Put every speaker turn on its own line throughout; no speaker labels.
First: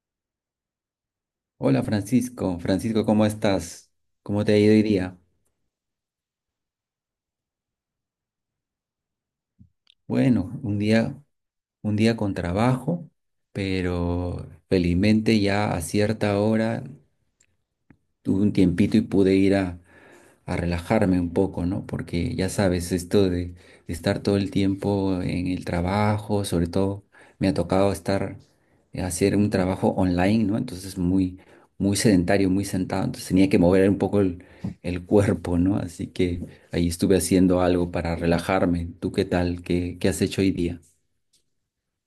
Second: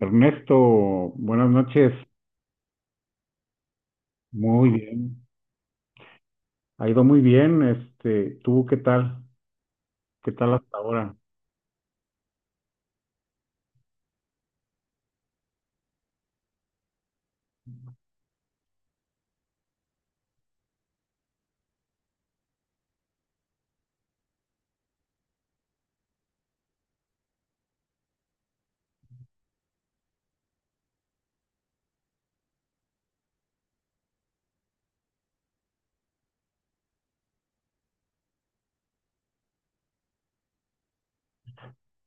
Ernesto, buenas
Hola
noches.
Francisco, Francisco, ¿cómo estás? ¿Cómo te ha
Muy
ido hoy
bien.
día?
Ha ido muy bien. ¿Tú qué tal? ¿Qué tal
Bueno,
hasta
un
ahora?
día, un día con trabajo, pero felizmente ya a cierta hora tuve un tiempito y pude ir a relajarme un poco, ¿no? Porque ya sabes, esto de estar todo el tiempo en el trabajo, sobre todo me ha tocado estar, hacer un trabajo online, ¿no? Entonces muy, muy sedentario, muy sentado, entonces tenía que mover un poco el cuerpo, ¿no? Así que ahí estuve haciendo algo para relajarme. ¿Tú qué tal? ¿Qué has hecho hoy día?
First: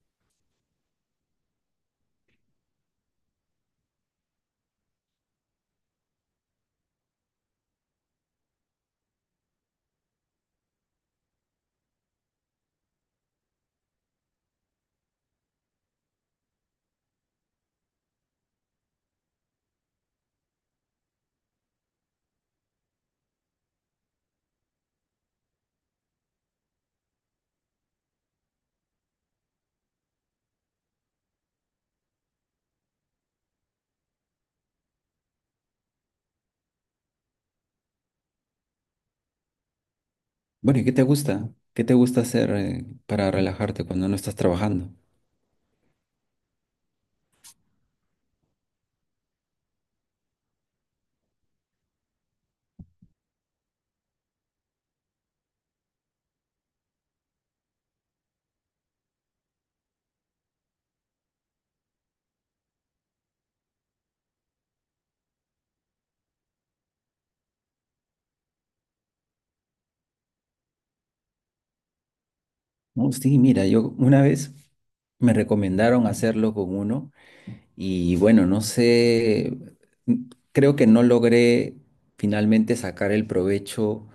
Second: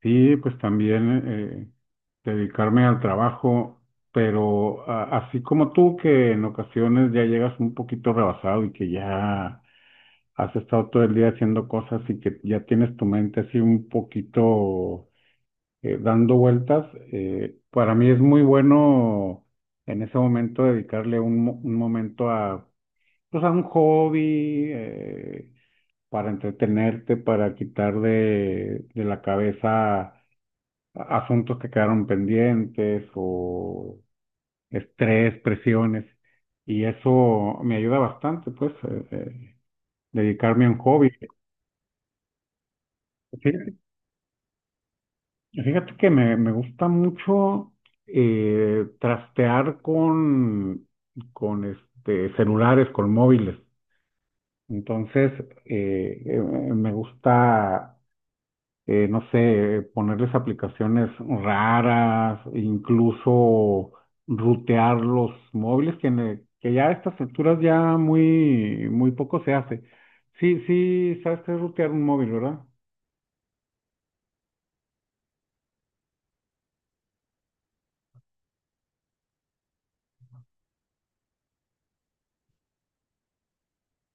Sí, pues también dedicarme al trabajo, pero así como tú, que en ocasiones ya llegas un poquito rebasado y que ya has estado todo el día haciendo cosas y que ya tienes tu mente así un poquito dando vueltas. Para mí es muy bueno en ese momento dedicarle un momento a, o sea, un hobby, para entretenerte, para quitar de la cabeza asuntos que quedaron pendientes o estrés, presiones. Y eso me ayuda bastante, pues, dedicarme a un
Bueno, ¿y qué te
hobby.
gusta? ¿Qué te gusta hacer para
Fíjate,
relajarte cuando no estás trabajando?
fíjate que me gusta mucho, trastear con este, celulares, con móviles. Entonces, me gusta, no sé, ponerles aplicaciones raras, incluso rutear los móviles, que, que ya a estas alturas ya muy, muy poco se hace. Sí, sí, sabes qué es rutear un móvil, ¿verdad?
No, sí, mira, yo una vez me recomendaron hacerlo con uno y bueno, no sé, creo que no logré finalmente sacar el provecho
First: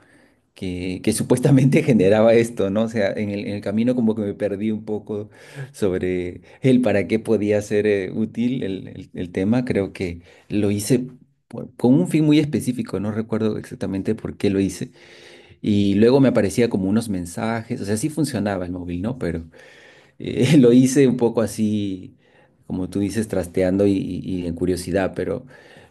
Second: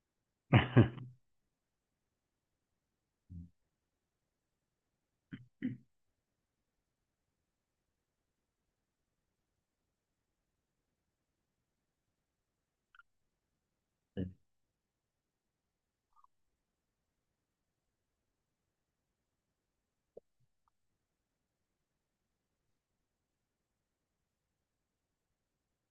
que supuestamente generaba esto, ¿no? O sea, en el camino como que me perdí un poco sobre el para qué podía ser útil el tema. Creo que lo hice con un fin muy específico, no recuerdo exactamente por qué lo hice. Y luego me aparecía como unos mensajes, o sea, sí funcionaba el móvil, ¿no? Pero lo hice un poco así, como tú dices, trasteando y en curiosidad,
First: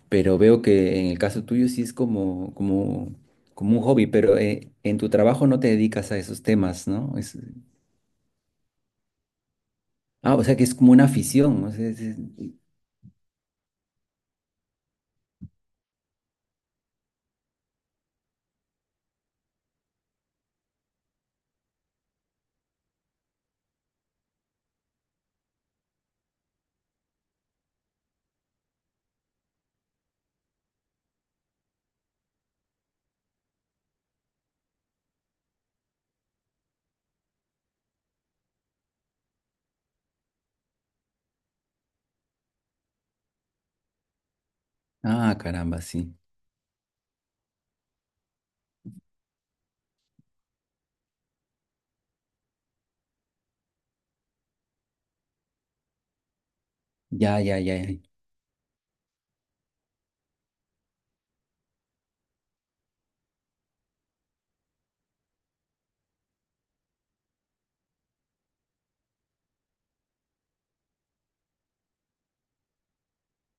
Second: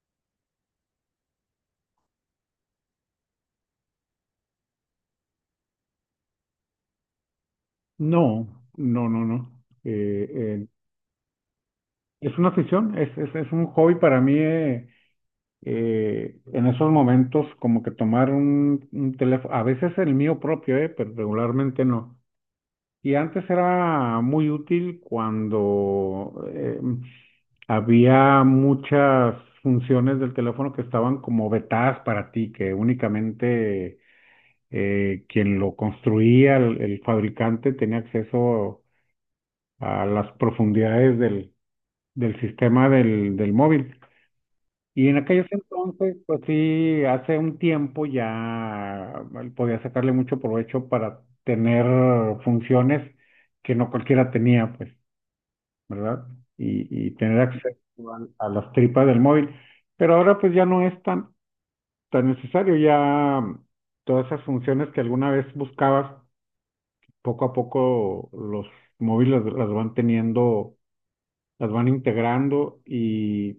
pero veo que en el caso tuyo sí es como un hobby, pero en tu trabajo no te dedicas a esos temas, ¿no?
No, no, no, no.
Ah, o sea que
Eh,
es como una afición. O sea,
es una afición, es un hobby para mí. En esos momentos, como que tomar un teléfono, a veces el mío propio, pero regularmente no. Y antes era muy útil cuando había muchas funciones del teléfono que estaban como vetadas para ti, que únicamente quien lo construía, el fabricante, tenía acceso a las profundidades del sistema del móvil. Y en
ah,
aquellos
caramba, sí.
entonces, pues sí, hace un tiempo ya podía sacarle mucho provecho para tener funciones que no cualquiera tenía, pues. ¿Verdad? Y
Ya,
tener
ya,
acceso
ya, ya.
a las tripas del móvil. Pero ahora pues ya no es tan necesario, ya todas esas funciones que alguna vez buscabas, poco a poco los móviles las van teniendo, las van integrando y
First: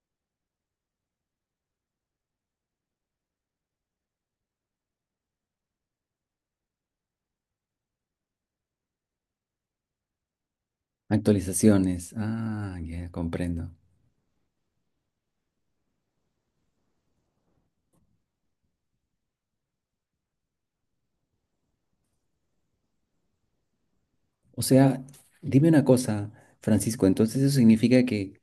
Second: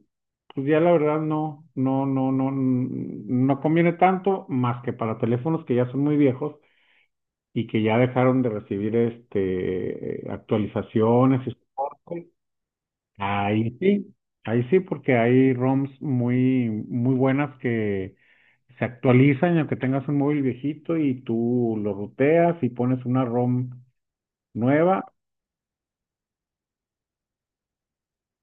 pues ya la verdad no, mm, no conviene tanto más que para teléfonos que ya son muy viejos y que ya dejaron de recibir este actualizaciones y
Actualizaciones.
soporte.
Ah, ya comprendo.
Ahí sí, ahí sí, porque hay ROMs muy, muy buenas que se actualizan, y aunque tengas un móvil viejito y tú lo ruteas y pones una ROM
O sea,
nueva,
dime una cosa, Francisco, entonces eso significa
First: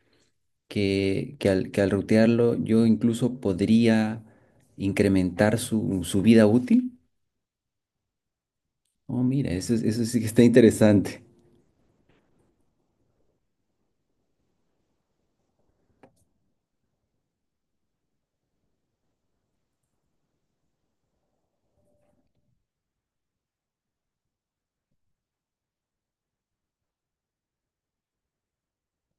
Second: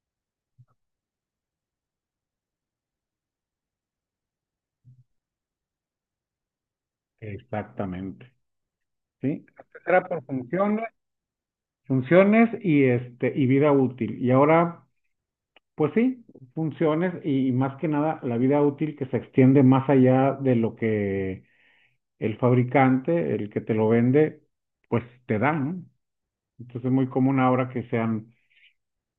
que al rutearlo yo incluso podría incrementar su, su vida útil.
exactamente,
Oh,
¿sí?
mira, eso,
Antes era
eso sí
por
que está
funciones,
interesante.
funciones y este, y vida útil. Y ahora, pues sí, funciones y más que nada la vida útil que se extiende más allá de lo que el fabricante, el que te lo vende, pues te da, ¿no? Entonces es muy común ahora que sean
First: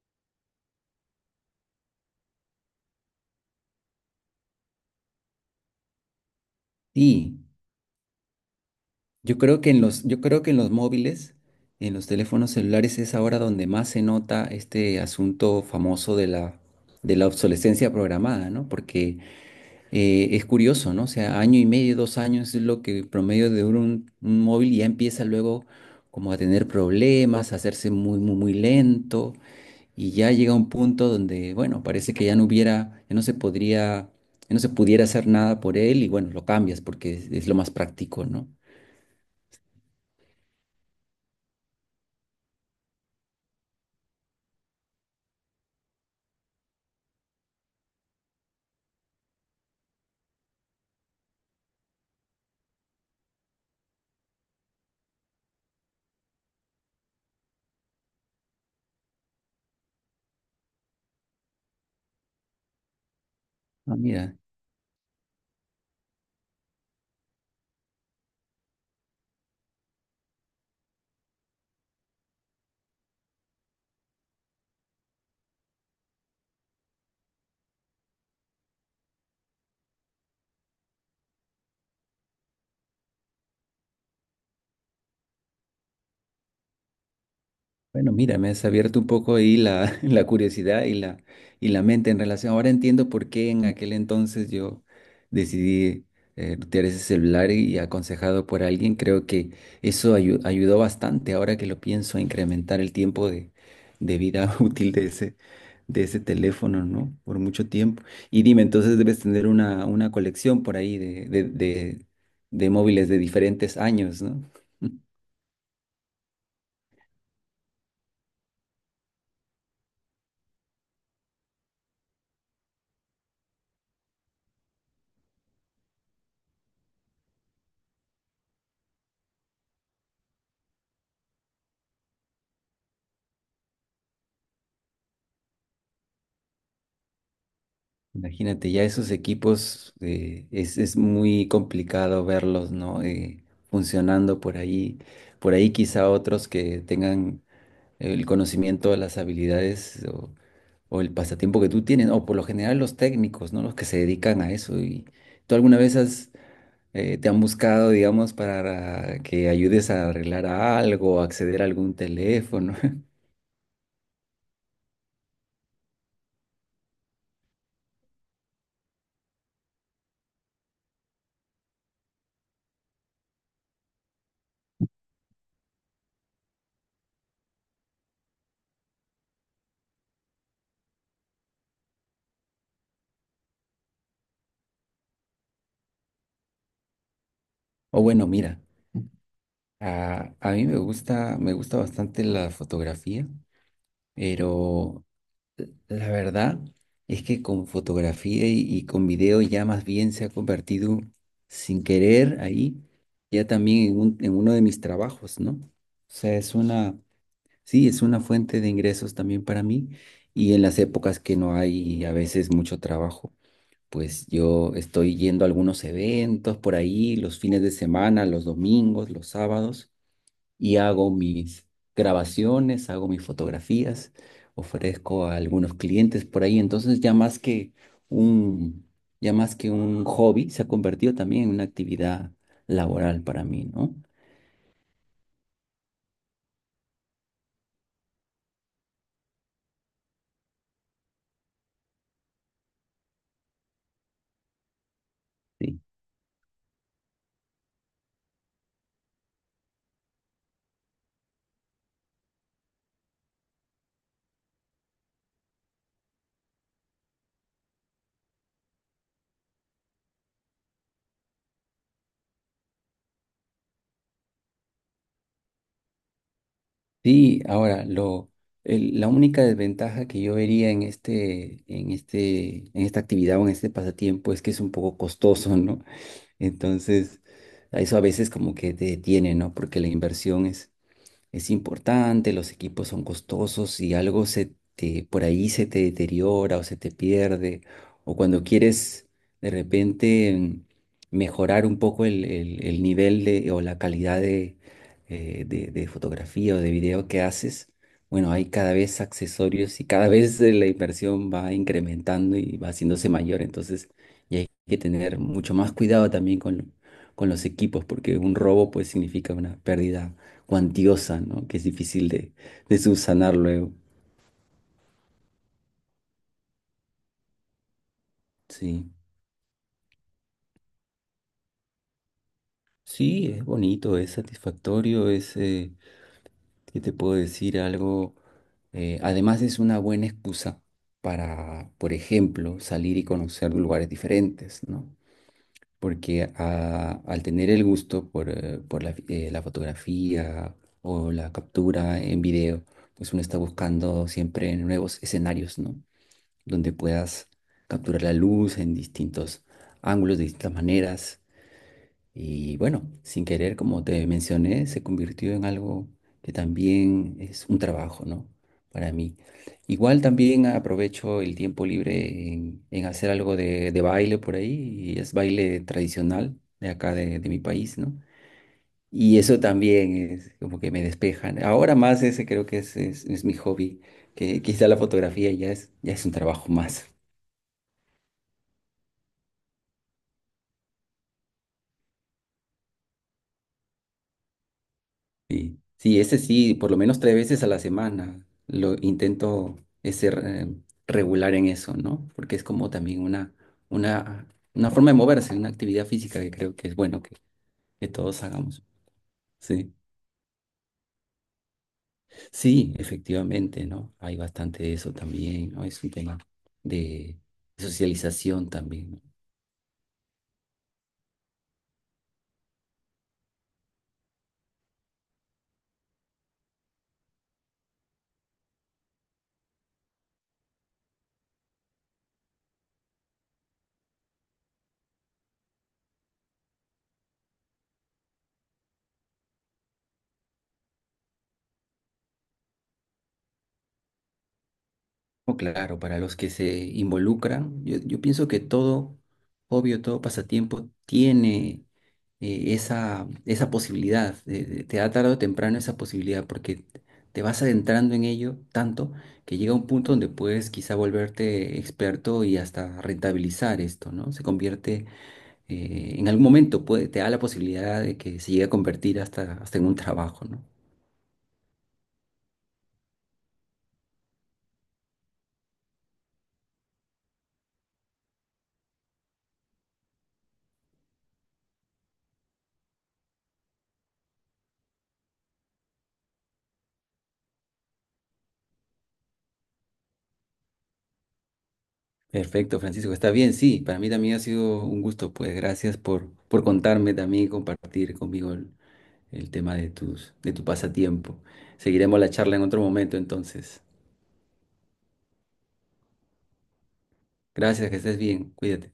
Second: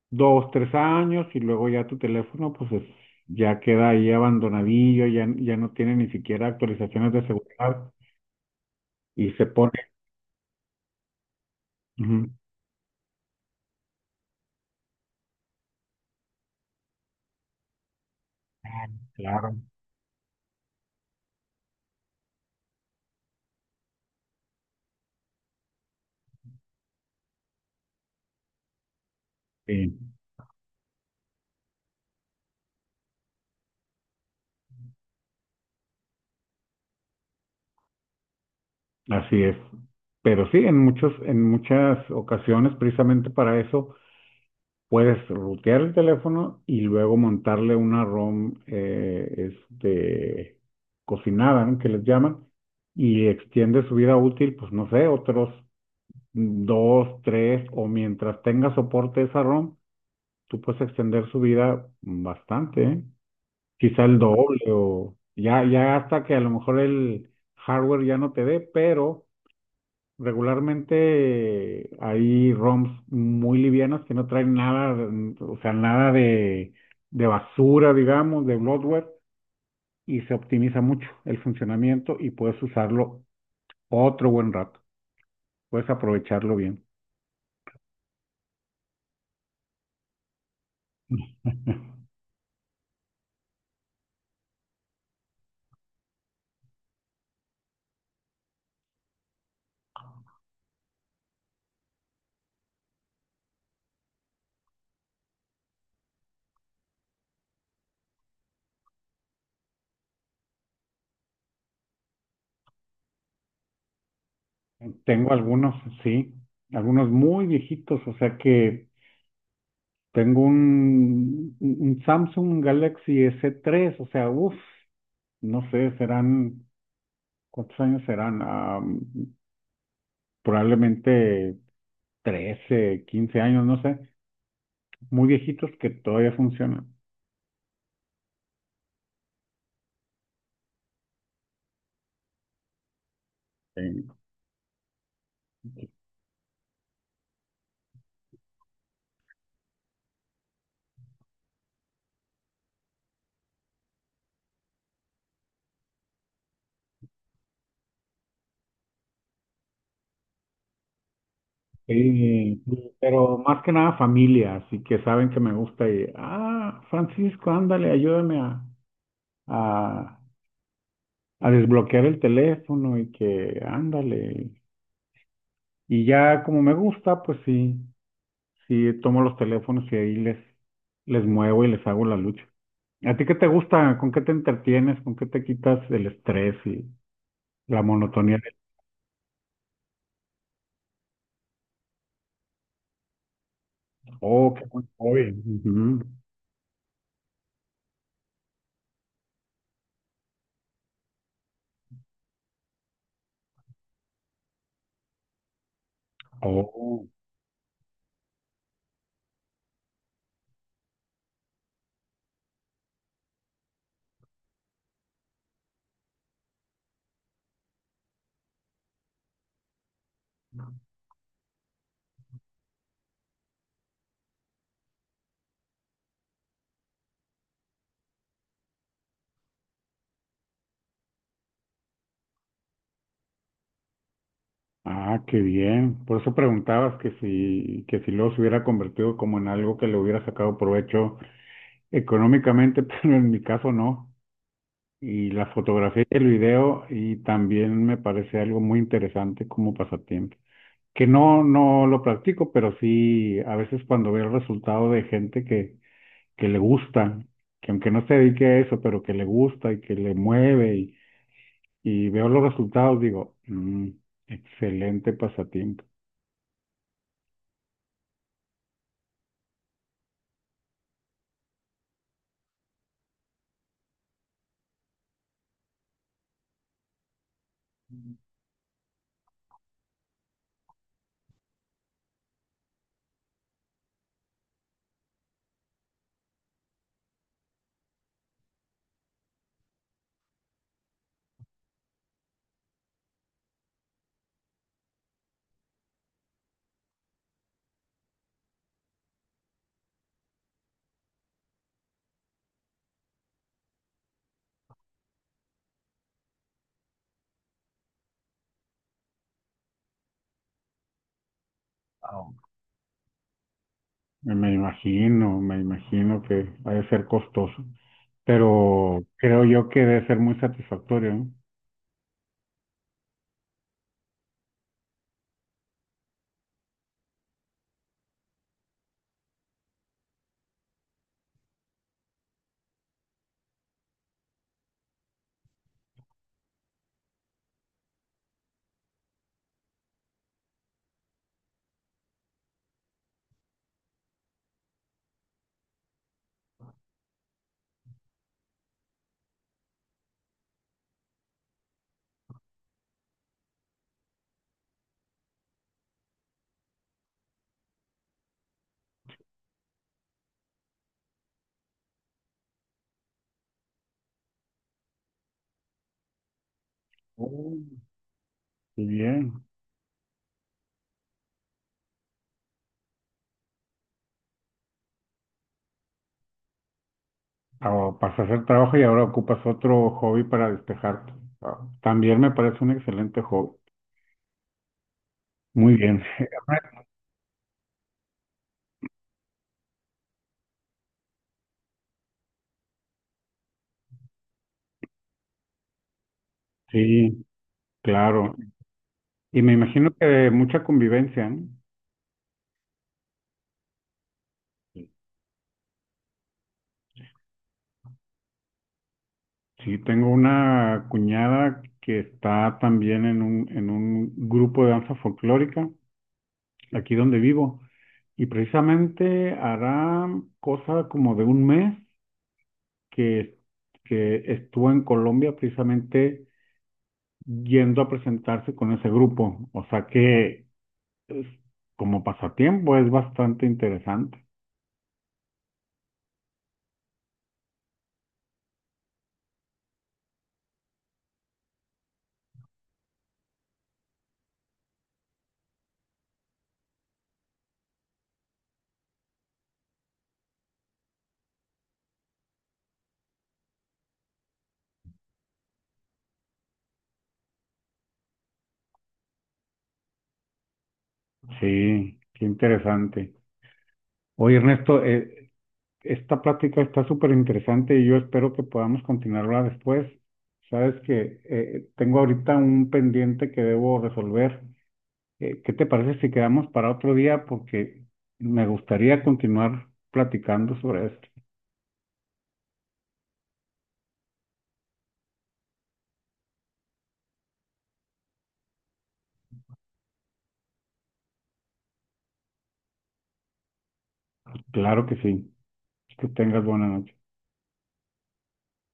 dos, tres años y luego ya tu teléfono ya queda ahí abandonadillo, ya, ya no tiene ni siquiera actualizaciones de
Sí,
seguridad y se pone...
yo creo que en los móviles, en los
Ujú.
teléfonos celulares es ahora donde más se nota este asunto famoso de la obsolescencia programada, ¿no?
Ah,
Porque
claro,
es curioso, ¿no? O sea, año y medio, 2 años es lo que promedio de un móvil y ya empieza luego como a tener problemas, a hacerse muy, muy, muy lento.
sí,
Y ya llega un punto donde, bueno, parece que ya no hubiera, ya no se podría, ya no se pudiera hacer nada por él y bueno, lo cambias porque es lo más práctico, ¿no?
así es. Pero sí, en muchos, en muchas ocasiones, precisamente para eso, puedes rutear el teléfono y luego montarle una ROM, cocinada, ¿no? Que les llaman, y extiende su vida útil, pues no sé, otros dos, tres, o mientras tenga soporte esa ROM, tú puedes extender su vida bastante, ¿eh?
Ah,
Quizá el
mira,
doble o ya, ya hasta que a lo mejor el hardware ya no te dé, pero regularmente hay ROMs muy livianas que no traen nada, mm, o sea, nada de basura, digamos, de bloatware, y se optimiza mucho el funcionamiento y puedes usarlo otro buen rato, puedes aprovecharlo bien.
bueno, mira, me has abierto un poco ahí la, la curiosidad y la mente en relación. Ahora entiendo por qué en aquel entonces yo decidí retirar ese celular y aconsejado por alguien. Creo que eso ayudó bastante ahora que lo pienso a incrementar el tiempo de vida útil de ese teléfono, ¿no? Por mucho tiempo. Y dime, entonces debes tener una colección por ahí de móviles de diferentes años, ¿no?
Tengo algunos, sí, algunos muy viejitos, o sea que tengo un Samsung Galaxy S3, o sea, uff, no sé, serán, ¿cuántos años serán? Ah, probablemente 13 15 años, no sé, muy viejitos que todavía funcionan.
Imagínate, ya esos equipos es muy complicado verlos, ¿no?
Sí.
Funcionando por ahí. Por ahí quizá otros que tengan el conocimiento, las habilidades o el pasatiempo que tú tienes, o por lo general los técnicos, ¿no? Los que se dedican a eso. ¿Y tú alguna vez te han buscado, digamos, para que ayudes a arreglar algo, acceder a
Sí,
algún teléfono?
sí, pero más que nada familia, así que saben que me gusta y, ah, Francisco, ándale, ayúdame a a desbloquear el teléfono y que ándale. Y ya como me gusta, pues sí, sí tomo los teléfonos y ahí les, les muevo y les hago la lucha. ¿A ti qué te gusta? ¿Con qué te entretienes? ¿Con qué te quitas el estrés y la
O bueno,
monotonía
mira,
del...
a mí me gusta bastante la fotografía.
Oh, qué buen
Pero
hobby. Ujú.
la verdad es que con fotografía y con video ya más bien se ha convertido sin querer ahí, ya también en, en uno de mis trabajos, ¿no? O sea, es una,
Oh,
sí, es una fuente de ingresos también para mí y en las épocas que no hay a veces mucho trabajo, pues yo estoy yendo a algunos eventos por ahí, los fines de semana, los domingos, los sábados y hago mis grabaciones, hago mis fotografías, ofrezco a algunos clientes por ahí. Entonces ya más un, que un hobby, se ha convertido también en una actividad laboral para mí, ¿no?
ah, qué bien. Por eso preguntabas que si luego se hubiera convertido como en algo que le hubiera sacado provecho económicamente, pero en mi caso no. Y la
Sí.
fotografía y el video, y también me parece algo muy interesante como pasatiempo, que no, no lo practico, pero sí a veces cuando veo el resultado de gente que le gusta, que aunque no se dedique a eso, pero que le gusta y que le mueve y veo los resultados, digo, "Mm, excelente pasatiempo".
Sí, ahora lo la única desventaja que yo vería en esta actividad o en este pasatiempo es que es un poco costoso, ¿no? Entonces, a eso a veces como que te detiene, ¿no? Porque la inversión es importante, los equipos son costosos y algo se te, por ahí se te deteriora o se te pierde, o cuando quieres de repente mejorar un poco el nivel de, o la calidad de fotografía o de video que haces, bueno, hay cada vez accesorios y cada vez la inversión va incrementando y va haciéndose mayor, entonces y hay que tener mucho más cuidado también con los equipos, porque un robo pues significa una pérdida cuantiosa, ¿no? Que es difícil
Wow.
de subsanar luego.
Me imagino, me imagino que ha de ser costoso,
Sí,
pero creo yo que debe ser muy satisfactorio, ¿no?
sí, es bonito, es satisfactorio, ¿qué te puedo decir? Algo, además es una buena excusa para, por ejemplo, salir y conocer lugares diferentes, ¿no? Porque al tener el gusto por la fotografía o la captura en video, pues uno está buscando siempre nuevos escenarios, ¿no? Donde puedas capturar la luz en distintos ángulos, de distintas maneras. Y bueno, sin querer, como te mencioné, se convirtió en algo que también es un trabajo, ¿no? Para mí. Igual también aprovecho el tiempo libre en hacer algo de baile por ahí, y es baile tradicional de acá de mi país,
Mm.
¿no?
Muy
Y eso
bien.
también es como que me despejan. Ahora más ese creo que es mi hobby, que quizá la fotografía ya es un trabajo más.
O para hacer trabajo y ahora ocupas otro hobby para despejarte. Ah, también me parece un excelente hobby.
Sí,
Muy
sí,
bien.
ese sí, por lo menos tres veces a la semana lo intento ser regular en eso, ¿no? Porque es como también una, una forma de moverse, una actividad física que creo que es bueno
Sí,
que todos
claro.
hagamos.
Y me
Sí,
imagino que mucha convivencia, ¿no?
sí, efectivamente, ¿no? Hay bastante de eso también, ¿no? Es un tema de socialización también.
Sí, tengo una cuñada que está también en en un grupo de danza folclórica, aquí donde vivo, y precisamente hará cosa como de un mes que, que estuvo en Colombia precisamente yendo a presentarse con ese grupo. O sea que es- como pasatiempo es bastante interesante.
No, claro, para los que se involucran, yo pienso que todo, obvio, todo pasatiempo tiene esa posibilidad, te da tarde o temprano esa posibilidad, porque te vas adentrando en ello tanto que llega un punto donde puedes quizá volverte experto y hasta rentabilizar esto, ¿no? Se convierte, en algún momento puede, te da la posibilidad de que se llegue a convertir hasta, hasta en un trabajo, ¿no?
Sí, qué interesante. Oye, Ernesto, esta plática está súper interesante y yo espero que podamos continuarla después. Sabes que tengo ahorita un pendiente que debo resolver. ¿Qué te parece si quedamos para otro día? Porque me gustaría continuar platicando sobre esto.
Perfecto, Francisco, está bien, sí, para mí también ha sido un gusto, pues gracias por contarme también y compartir conmigo el tema de tu pasatiempo. Seguiremos la charla en otro momento, entonces.
Claro que sí. Que tengas buena noche.
Gracias, que estés bien, cuídate.